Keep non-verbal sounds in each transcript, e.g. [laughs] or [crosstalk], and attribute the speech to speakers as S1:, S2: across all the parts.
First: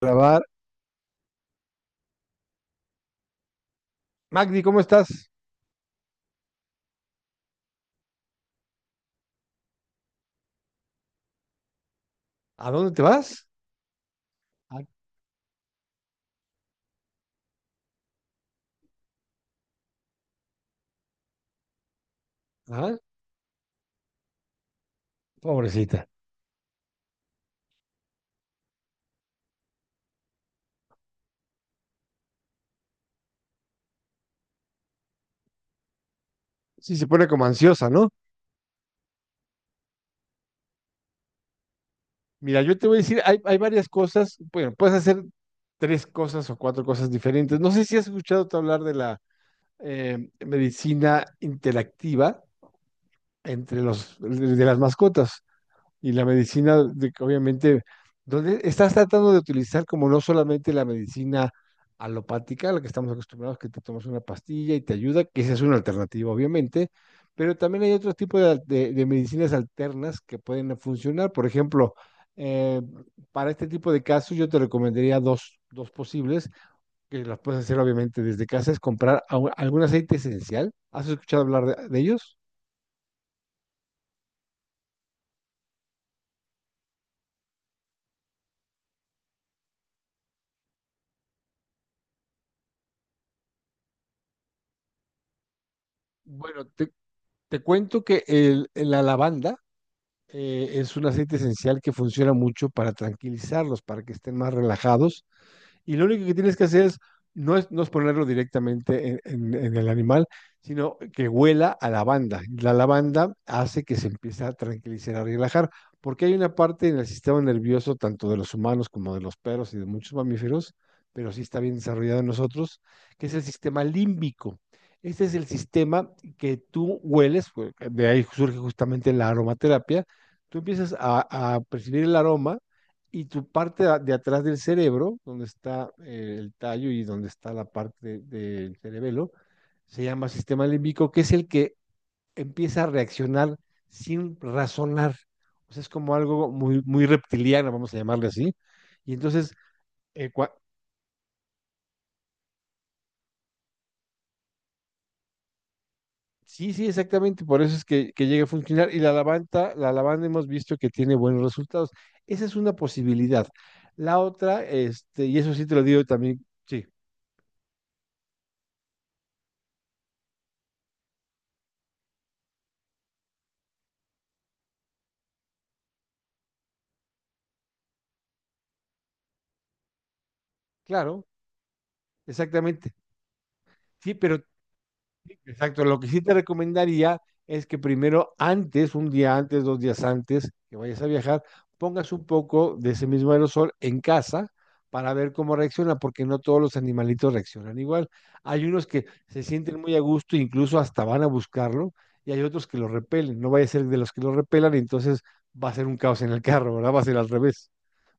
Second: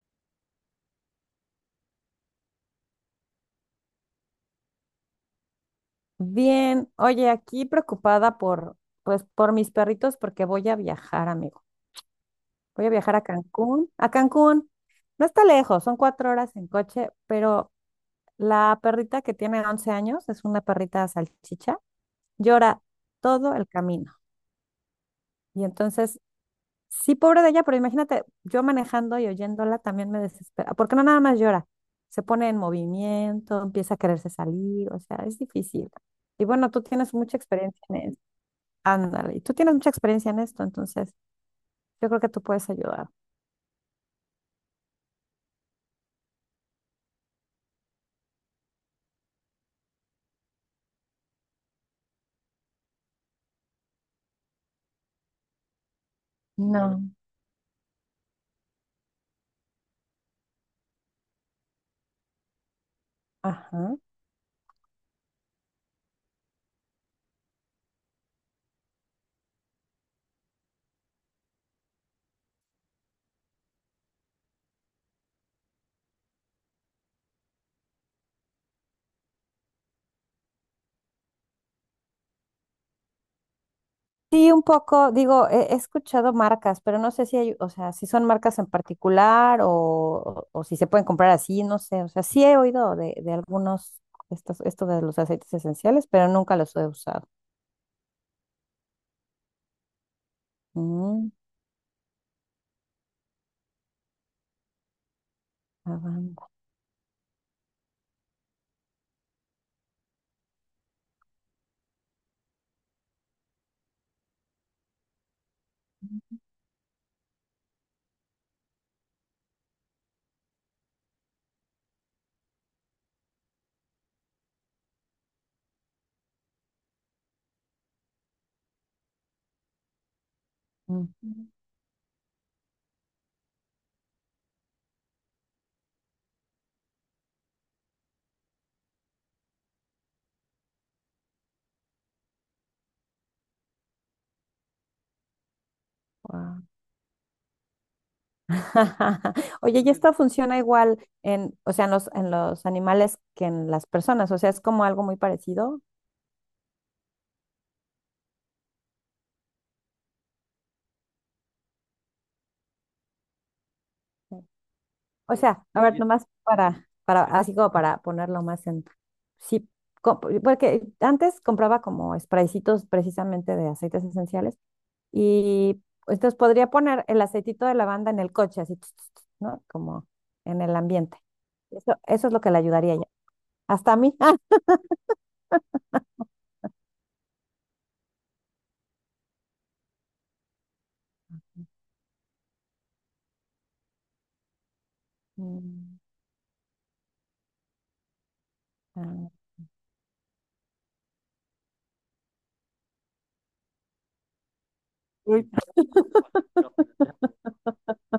S1: Grabar. Magdi, ¿cómo estás?
S2: Bien, oye, aquí preocupada por mis perritos porque voy a viajar, amigo.
S1: ¿A
S2: Voy a
S1: dónde te
S2: viajar a
S1: vas?
S2: Cancún. A Cancún.
S1: Ah,
S2: No está lejos, son 4 horas en coche, pero la perrita que tiene 11 años, es una perrita salchicha, llora
S1: ah,
S2: todo el camino. Y
S1: Pobrecita.
S2: entonces, sí, pobre de ella, pero imagínate, yo manejando y oyéndola también me desespera, porque no nada más llora, se pone en movimiento, empieza a quererse salir, o sea, es difícil. Y bueno, tú
S1: Sí, se
S2: tienes
S1: pone
S2: mucha
S1: como
S2: experiencia
S1: ansiosa,
S2: en
S1: ¿no?
S2: eso. Ándale, y tú tienes mucha experiencia en esto, entonces yo creo que tú
S1: Mira,
S2: puedes
S1: yo te voy a
S2: ayudar.
S1: decir, hay varias cosas, bueno, puedes hacer tres cosas o cuatro cosas diferentes. No sé si has escuchado tú hablar de la medicina interactiva entre los de las mascotas, y la medicina,
S2: No.
S1: de que obviamente, donde estás tratando de utilizar como no solamente la medicina alopática, a la que estamos acostumbrados, que te
S2: Ajá.
S1: tomas una pastilla y te ayuda, que esa es una alternativa, obviamente, pero también hay otro tipo de, de medicinas alternas que pueden funcionar. Por ejemplo, eh, para este tipo de casos, yo te recomendaría dos posibles, que las puedes hacer obviamente desde casa, es comprar algún aceite esencial. ¿Has escuchado hablar de ellos?
S2: Sí, un poco, digo, he escuchado marcas, pero no sé si hay, o sea, si son marcas en particular o si se pueden comprar así, no sé, o sea, sí he oído de algunos, esto de los aceites esenciales, pero nunca
S1: Bueno,
S2: los he
S1: te,
S2: usado.
S1: Te cuento que la lavanda, es un
S2: Mm.
S1: aceite esencial que funciona mucho para tranquilizarlos, para que estén más relajados, y lo único que
S2: Lavanda.
S1: tienes que hacer es no es ponerlo directamente en, en el animal, sino que huela a lavanda. La lavanda hace que se empiece a tranquilizar, a relajar, porque hay una parte en el sistema nervioso, tanto de los humanos como de los perros y de muchos mamíferos, pero sí está bien desarrollado en nosotros, que es el sistema límbico. Este es el sistema que tú hueles, de ahí surge justamente la aromaterapia. Tú empiezas
S2: Mm.
S1: a percibir el aroma, y tu parte de atrás del cerebro, donde está el tallo y donde está la parte del cerebelo, se llama sistema límbico, que es el que empieza a reaccionar sin razonar. O sea, es como algo
S2: Guau.
S1: muy, muy reptiliano, vamos a llamarle así. Y
S2: [laughs]
S1: entonces,
S2: Oye, y esto
S1: eh, cua-
S2: funciona igual en, o sea, en los animales que en las personas, o sea, es como algo muy parecido.
S1: sí, sí, exactamente, por eso es que llega a funcionar. Y la lavanda hemos visto que tiene buenos resultados. Esa es una posibilidad. La otra, este,
S2: O
S1: y eso
S2: sea,
S1: sí te lo
S2: a ver.
S1: digo
S2: Nomás
S1: también, sí,
S2: para, así como para ponerlo más en, sí, porque antes compraba como spraycitos precisamente de aceites esenciales y entonces podría poner el aceitito de lavanda en el coche, así, tss, tss, tss, ¿no? Como en el ambiente.
S1: claro,
S2: Eso es lo que le
S1: exactamente.
S2: ayudaría ya. Hasta a
S1: Sí,
S2: mí. [laughs]
S1: pero exacto, lo que sí te recomendaría es que primero, antes, un día antes, dos días antes que vayas a viajar, pongas un poco de ese mismo aerosol en casa para ver cómo reacciona,
S2: Mm.
S1: porque no todos los animalitos reaccionan igual. Hay unos que
S2: Ah.
S1: se sienten muy a gusto, incluso hasta van a buscarlo, y hay otros que lo repelen. No vaya a ser de los que lo repelan, y entonces
S2: Uy.
S1: va a ser un caos en el carro, ¿verdad? Va a ser al revés.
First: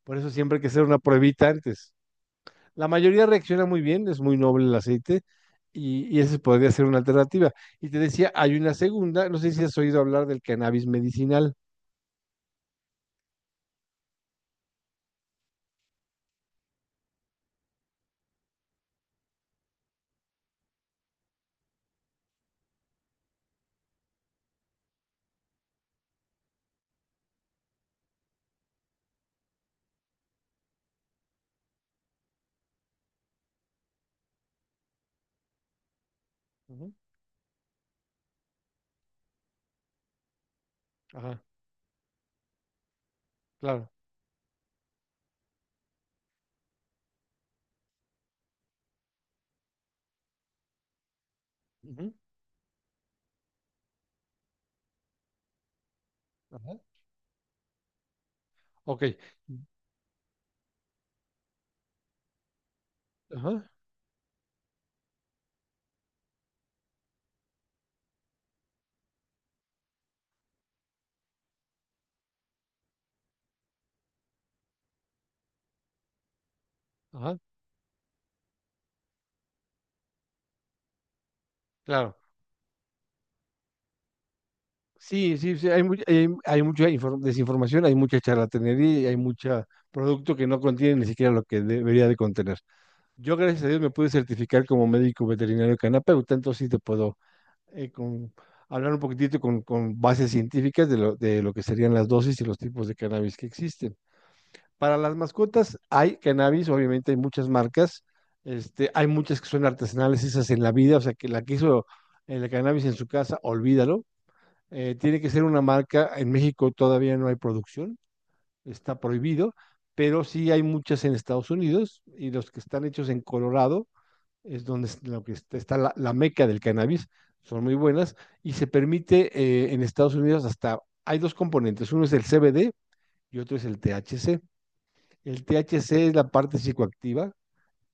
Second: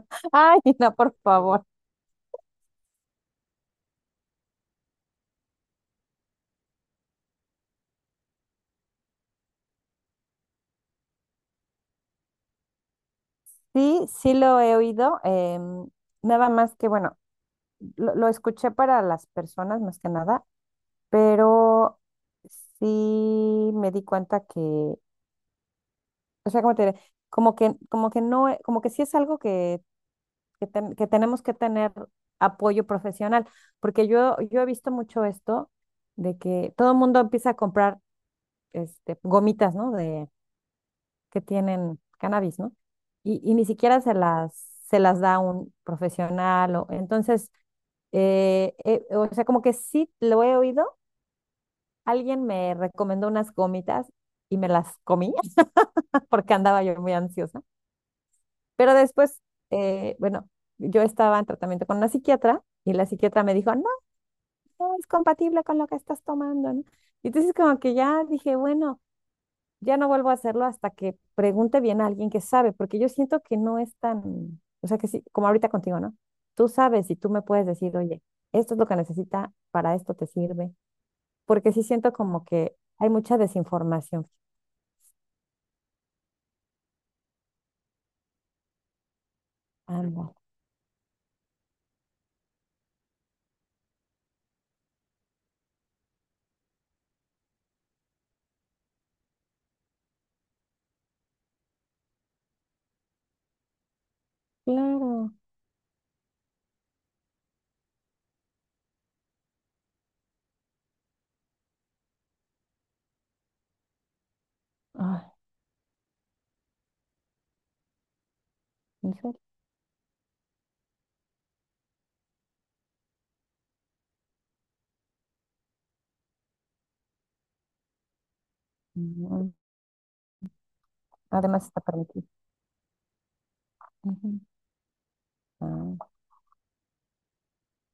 S1: Por eso siempre
S2: Ay,
S1: hay que hacer
S2: no,
S1: una
S2: por
S1: pruebita
S2: favor.
S1: antes. La mayoría reacciona muy bien, es muy noble el aceite, y esa podría ser una alternativa. Y te decía, hay una segunda, no sé si has oído hablar del cannabis medicinal.
S2: Sí, sí lo he oído. Nada más que, bueno, lo escuché para las personas más que nada, pero sí me di cuenta que, o sea, como te diré, como que no, como que sí es algo que, que tenemos que tener apoyo profesional, porque yo he visto mucho esto de que todo
S1: Ujú,
S2: el mundo empieza a comprar gomitas, ¿no? De,
S1: ajá,
S2: que tienen cannabis, ¿no? Y ni
S1: claro.
S2: siquiera se las da un profesional, o, entonces o sea, como que sí lo he oído.
S1: Ujú,
S2: Alguien me recomendó unas gomitas y me las comí [laughs] porque
S1: ajá,
S2: andaba yo muy ansiosa. Pero
S1: ok,
S2: después, bueno, yo estaba en tratamiento con una psiquiatra y la psiquiatra me
S1: ajá,
S2: dijo, no, no es compatible con lo que estás tomando, ¿no? Y entonces como que ya dije, bueno, ya no vuelvo a hacerlo hasta que pregunte bien a alguien que sabe, porque yo siento que no es tan, o sea, que sí, como ahorita contigo, ¿no? Tú sabes y tú
S1: ajá,
S2: me puedes decir, oye, esto es lo que necesita, para esto te sirve, porque sí siento
S1: claro.
S2: como que hay mucha desinformación.
S1: Sí, sí, sí, hay mucha desinformación, hay mucha charlatanería y hay mucho
S2: Anda.
S1: producto que no contiene ni siquiera lo que debería de contener. Yo, gracias a Dios, me pude certificar como médico veterinario canapeuta, entonces sí te puedo eh, con, hablar un poquitito con bases científicas de de lo que serían las dosis y los tipos de cannabis que existen. Para las
S2: Claro.
S1: mascotas hay cannabis, obviamente hay muchas marcas, este, hay muchas que son artesanales, esas en la vida, o sea, que la que hizo el cannabis en su casa, olvídalo. Tiene
S2: Ay,
S1: que ser una marca, en México todavía no hay producción, está
S2: ¿en serio?
S1: prohibido, pero sí hay muchas en Estados Unidos, y los que están hechos en Colorado es donde lo que está, está la, la meca del cannabis, son muy buenas, y se
S2: Mm,
S1: permite
S2: mm.
S1: en Estados Unidos hasta, hay dos
S2: Además está
S1: componentes, uno es el
S2: permitido.
S1: CBD y otro es el THC.
S2: Ujú.
S1: El THC
S2: Ah.
S1: es la parte psicoactiva,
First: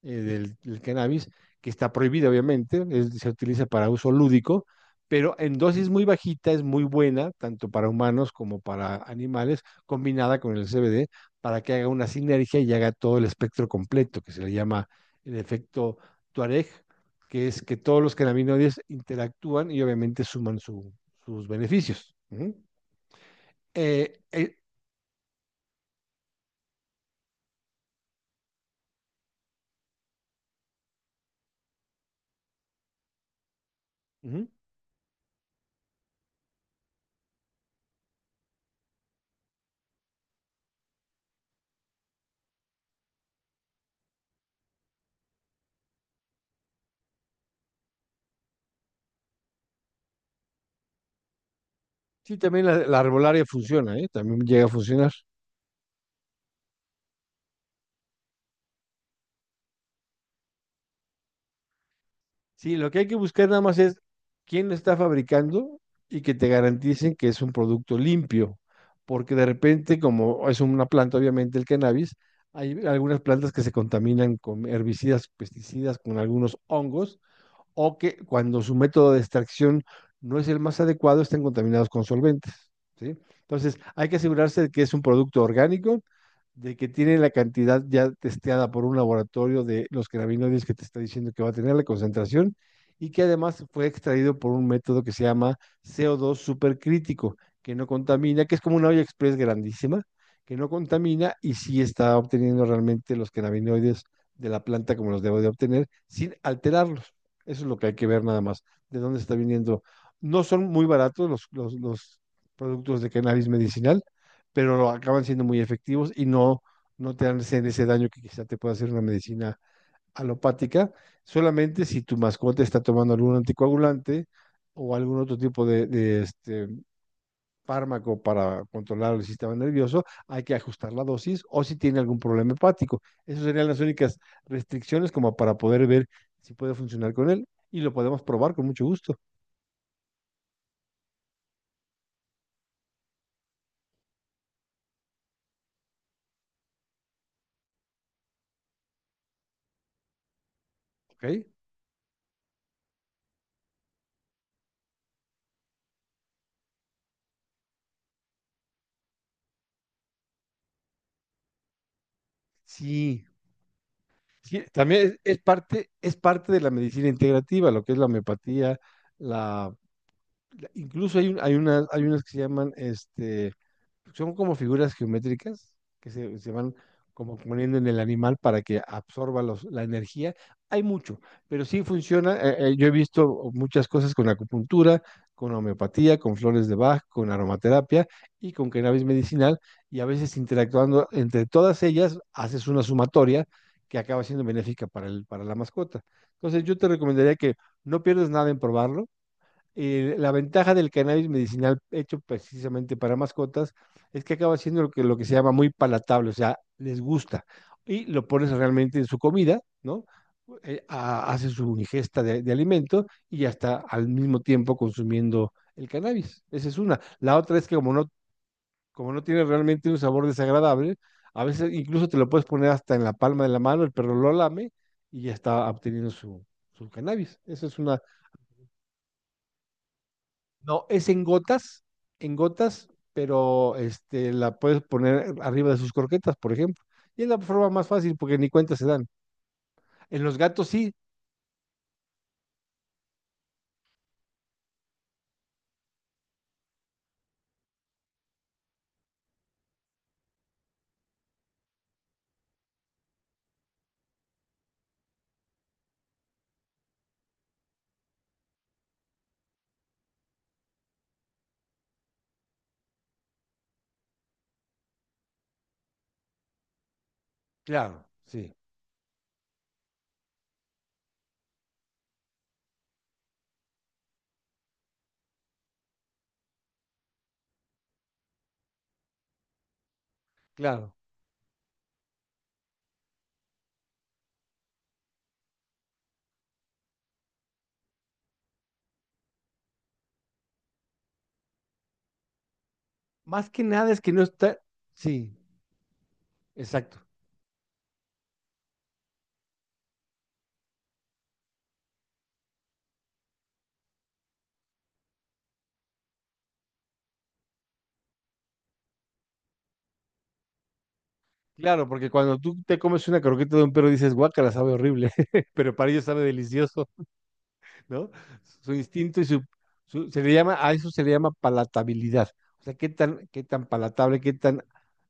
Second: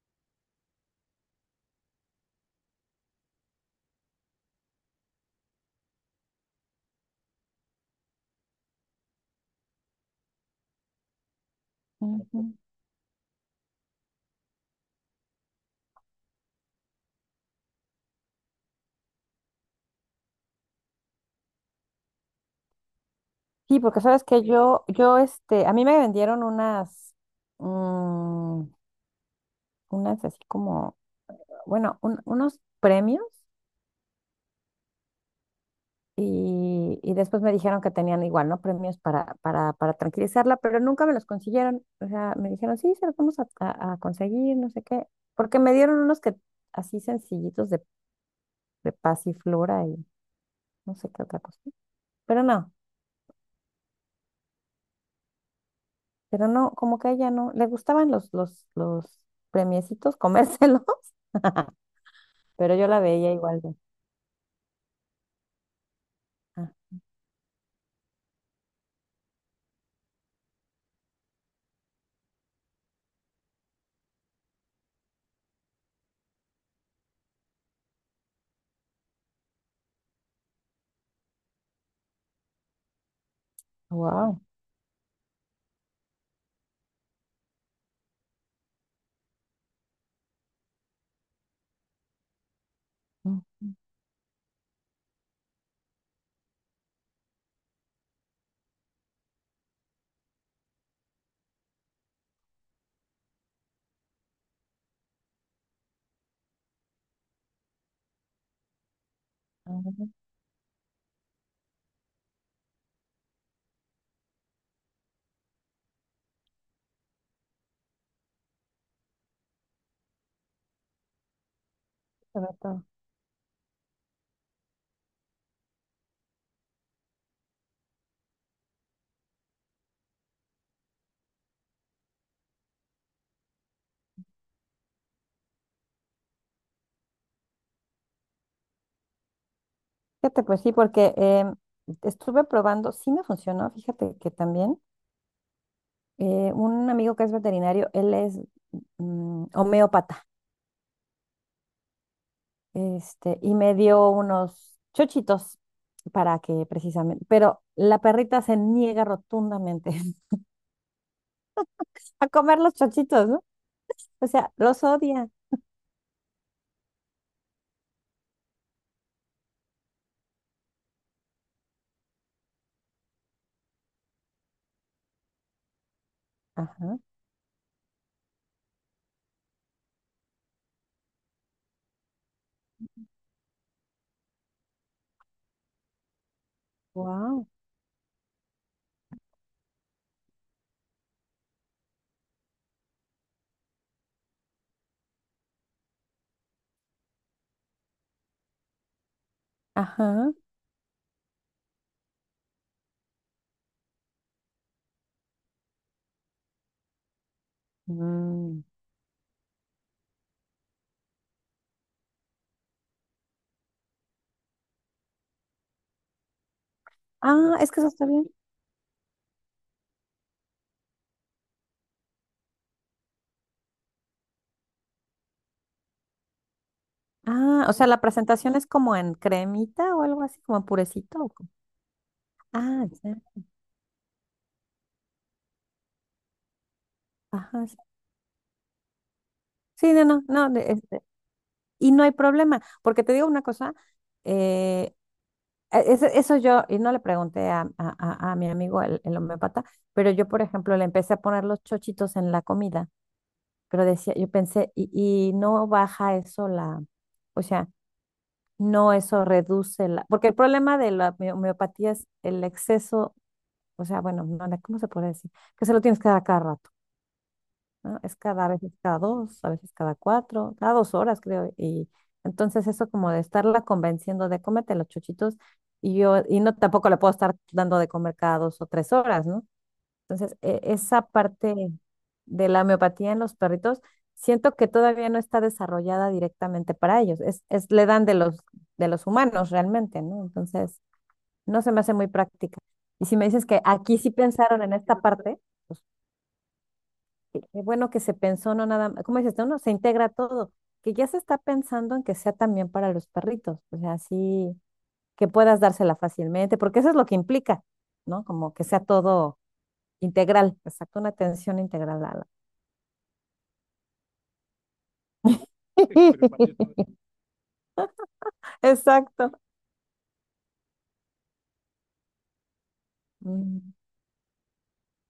S1: del cannabis, que está prohibida obviamente, se utiliza para uso lúdico, pero en dosis muy bajita es muy buena, tanto para humanos como para animales, combinada con el CBD, para que haga una
S2: Ujú.
S1: sinergia y haga todo el espectro completo, que se le llama el efecto Tuareg, que es que todos los cannabinoides interactúan y obviamente suman sus beneficios. Ujú.
S2: Sí, porque
S1: Eh,
S2: sabes que
S1: eh,
S2: a mí me vendieron unas, mm, unas así como, bueno, unos premios
S1: ujú.
S2: y después me dijeron que tenían igual, ¿no? Premios para tranquilizarla, pero nunca me los consiguieron. O sea, me dijeron, sí, se los vamos a conseguir, no sé qué, porque me dieron unos que así sencillitos de pasiflora y no sé qué otra cosa.
S1: Sí,
S2: Pero
S1: también
S2: no.
S1: la arbolaria funciona, ¿eh? También llega a funcionar.
S2: Pero no, como que a ella no, le gustaban los, los premiecitos, comérselos, [laughs] pero
S1: Sí,
S2: yo
S1: lo que
S2: la
S1: hay que
S2: veía
S1: buscar nada
S2: igual de,
S1: más es quién lo está fabricando y que te
S2: ah.
S1: garanticen que es un producto limpio, porque de repente, como es una planta, obviamente el cannabis, hay algunas plantas que se contaminan con herbicidas, pesticidas, con algunos hongos, o que cuando su método de extracción no es el más adecuado, estén contaminados con solventes. ¿Sí? Entonces, hay que
S2: Wow.
S1: asegurarse de que es un producto orgánico, de que tiene la cantidad ya testeada por un laboratorio de los cannabinoides que te está diciendo que va a tener la concentración, y que además fue extraído por un método que se llama CO2 supercrítico, que no contamina, que es como una olla express grandísima, que no contamina y sí está obteniendo realmente los cannabinoides de la planta como los debo de obtener sin alterarlos. Eso es lo que hay que ver nada más, de dónde está viniendo. No son muy baratos los productos de cannabis medicinal, pero acaban siendo muy efectivos y no te hacen ese daño que quizá te pueda hacer una medicina alopática, solamente si tu mascota está tomando algún anticoagulante o algún otro tipo este fármaco para controlar el sistema nervioso, hay que ajustar la dosis o si tiene algún problema hepático. Esas serían las únicas restricciones como para poder ver si puede funcionar con él y lo podemos probar con mucho gusto.
S2: Fíjate, pues sí, porque estuve probando, sí me funcionó, fíjate que también un amigo que es veterinario, él es homeópata.
S1: ¿Ok?
S2: Y me dio unos chochitos para que precisamente, pero la perrita se niega rotundamente [laughs] a comer los
S1: Sí.
S2: chochitos, ¿no? O sea,
S1: Sí,
S2: los
S1: también
S2: odia.
S1: es parte, es parte de la medicina integrativa, lo que es la homeopatía, la, la incluso hay unas que se llaman, este, son como figuras geométricas que se van
S2: Ajá.
S1: como poniendo en el animal para que absorba la energía. Hay mucho, pero sí funciona. Yo he visto muchas cosas con acupuntura, con homeopatía, con flores de Bach, con
S2: Wow.
S1: aromaterapia y con cannabis medicinal. Y a veces interactuando entre todas ellas, haces una sumatoria que acaba siendo benéfica para el, para la mascota. Entonces yo te recomendaría que no pierdas nada en probarlo. La
S2: Ajá.
S1: ventaja del cannabis medicinal hecho precisamente para mascotas es que acaba siendo lo que se llama muy palatable, o sea, les gusta. Y lo pones
S2: Mm.
S1: realmente en su comida, ¿no? Hace su ingesta de alimento y ya está al mismo tiempo consumiendo el cannabis. Esa es una. La otra
S2: Ah,
S1: es
S2: es
S1: que
S2: que eso está bien.
S1: como no tiene realmente un sabor desagradable, a veces incluso te lo puedes poner hasta en la palma de la mano, el perro lo lame y ya está obteniendo su, su cannabis.
S2: Ah,
S1: Esa
S2: o
S1: es
S2: sea,
S1: una.
S2: la presentación es como en cremita o algo así, como en
S1: No, es
S2: purecito.
S1: en gotas,
S2: Ah, ya.
S1: pero este, la puedes poner arriba de sus croquetas, por ejemplo. Y es la
S2: Ajá.
S1: forma
S2: Sí.
S1: más fácil porque ni cuenta se dan.
S2: Sí, no, no,
S1: En los
S2: no.
S1: gatos sí,
S2: Y no hay problema, porque te digo una cosa. Eh, e- ese- eso yo, y no le pregunté a mi amigo el homeópata, pero yo, por ejemplo, le empecé a poner los chochitos en la comida, pero decía, yo pensé, y no baja eso la, o sea, no, eso reduce la, porque el problema de la homeopatía es el exceso, o sea, bueno, no, no, ¿cómo se puede decir? Que se lo tienes que dar a cada rato, ¿no?
S1: claro,
S2: Es cada, a
S1: sí,
S2: veces cada dos, a veces cada cuatro, cada 2 horas, creo. Y entonces eso como de estarla convenciendo de cómete los chuchitos y yo, y no tampoco le puedo estar dando de comer cada 2 o 3 horas, ¿no? Entonces,
S1: claro.
S2: esa parte de la homeopatía en los perritos, siento que todavía no está desarrollada directamente para ellos. Es, le dan de los humanos realmente, ¿no? Entonces, no se me hace muy práctica. Y si me dices
S1: Más
S2: que
S1: que nada
S2: aquí
S1: es
S2: sí
S1: que no está,
S2: pensaron en esta
S1: sí,
S2: parte, pues
S1: exacto.
S2: qué bueno que se pensó, no nada más, ¿cómo dices tú? No, se integra todo, que ya se está pensando en que sea también para los perritos, o sea, así que puedas dársela fácilmente, porque eso es lo que implica, ¿no? Como que sea todo integral, exacto, una atención
S1: Claro,
S2: integral
S1: porque cuando tú te comes una croqueta de un perro dices, guácala, sabe horrible, [laughs] pero para
S2: [laughs]
S1: ellos sabe delicioso. ¿No? Su instinto y
S2: Exacto.
S1: su, se le llama, a eso se le llama palatabilidad. O sea, qué tan
S2: Mm.
S1: palatable, qué tan,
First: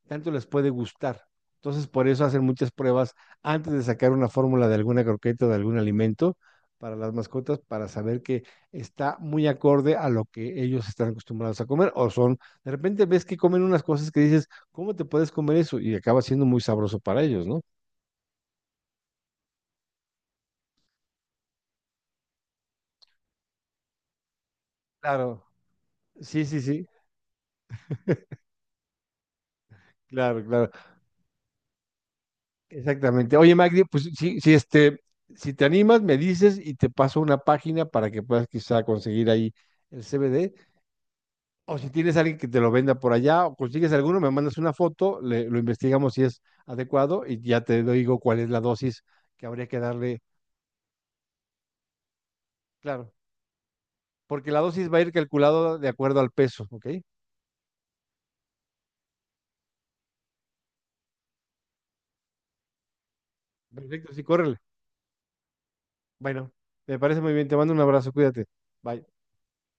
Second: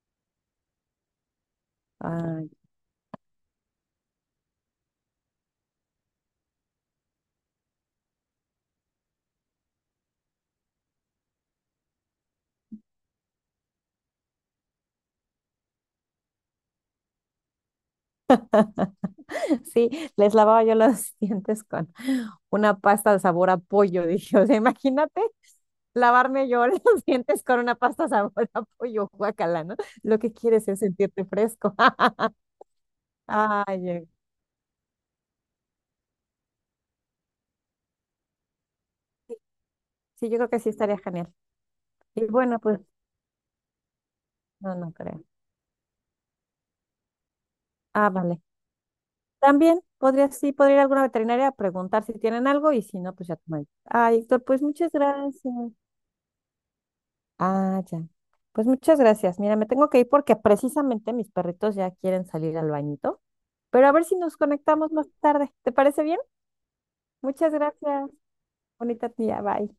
S1: tanto les puede gustar. Entonces, por eso hacen
S2: Ay,
S1: muchas pruebas antes de sacar una fórmula de alguna croqueta o de algún alimento para las mascotas, para saber que está muy acorde a lo que ellos están acostumbrados a comer, o son, de repente ves que comen unas cosas que dices, ¿cómo te puedes comer eso? Y acaba siendo muy sabroso para ellos, ¿no?
S2: sí, les lavaba yo los [laughs] dientes con una pasta de sabor a pollo, dije, o sea, imagínate
S1: Claro, sí,
S2: lavarme
S1: sí,
S2: yo [laughs] los
S1: sí,
S2: dientes con una pasta sabor a pollo, guacala, ¿no? Lo que
S1: claro,
S2: quieres
S1: claro.
S2: es sentirte fresco. [laughs]
S1: Exactamente. Oye, Magdi,
S2: Ay.
S1: pues si, si, este, si te animas, me dices y te paso una página para que puedas quizá conseguir ahí el
S2: Sí, yo creo
S1: CBD.
S2: que sí estaría genial.
S1: O si tienes
S2: Y
S1: alguien que te
S2: bueno,
S1: lo
S2: pues
S1: venda por allá, o consigues alguno, me mandas una
S2: no, no
S1: foto,
S2: creo.
S1: lo investigamos si es adecuado y ya te
S2: Ah,
S1: digo cuál
S2: vale.
S1: es la dosis que habría que
S2: También
S1: darle.
S2: podría, sí, podría ir a alguna veterinaria a preguntar si tienen algo y si
S1: Claro,
S2: no, pues ya tomaré. Ay, Héctor,
S1: porque la
S2: pues
S1: dosis
S2: muchas
S1: va a ir
S2: gracias.
S1: calculada de acuerdo al peso, ¿ok?
S2: Ah, ya. Pues muchas gracias. Mira, me tengo que ir porque precisamente mis perritos ya quieren salir al bañito, pero a ver
S1: Perfecto,
S2: si
S1: sí,
S2: nos
S1: córrele.
S2: conectamos más tarde. ¿Te parece bien?
S1: Bueno, me parece muy bien.
S2: Muchas
S1: Te mando un
S2: gracias.
S1: abrazo, cuídate. Bye.
S2: Bonita tía. Bye.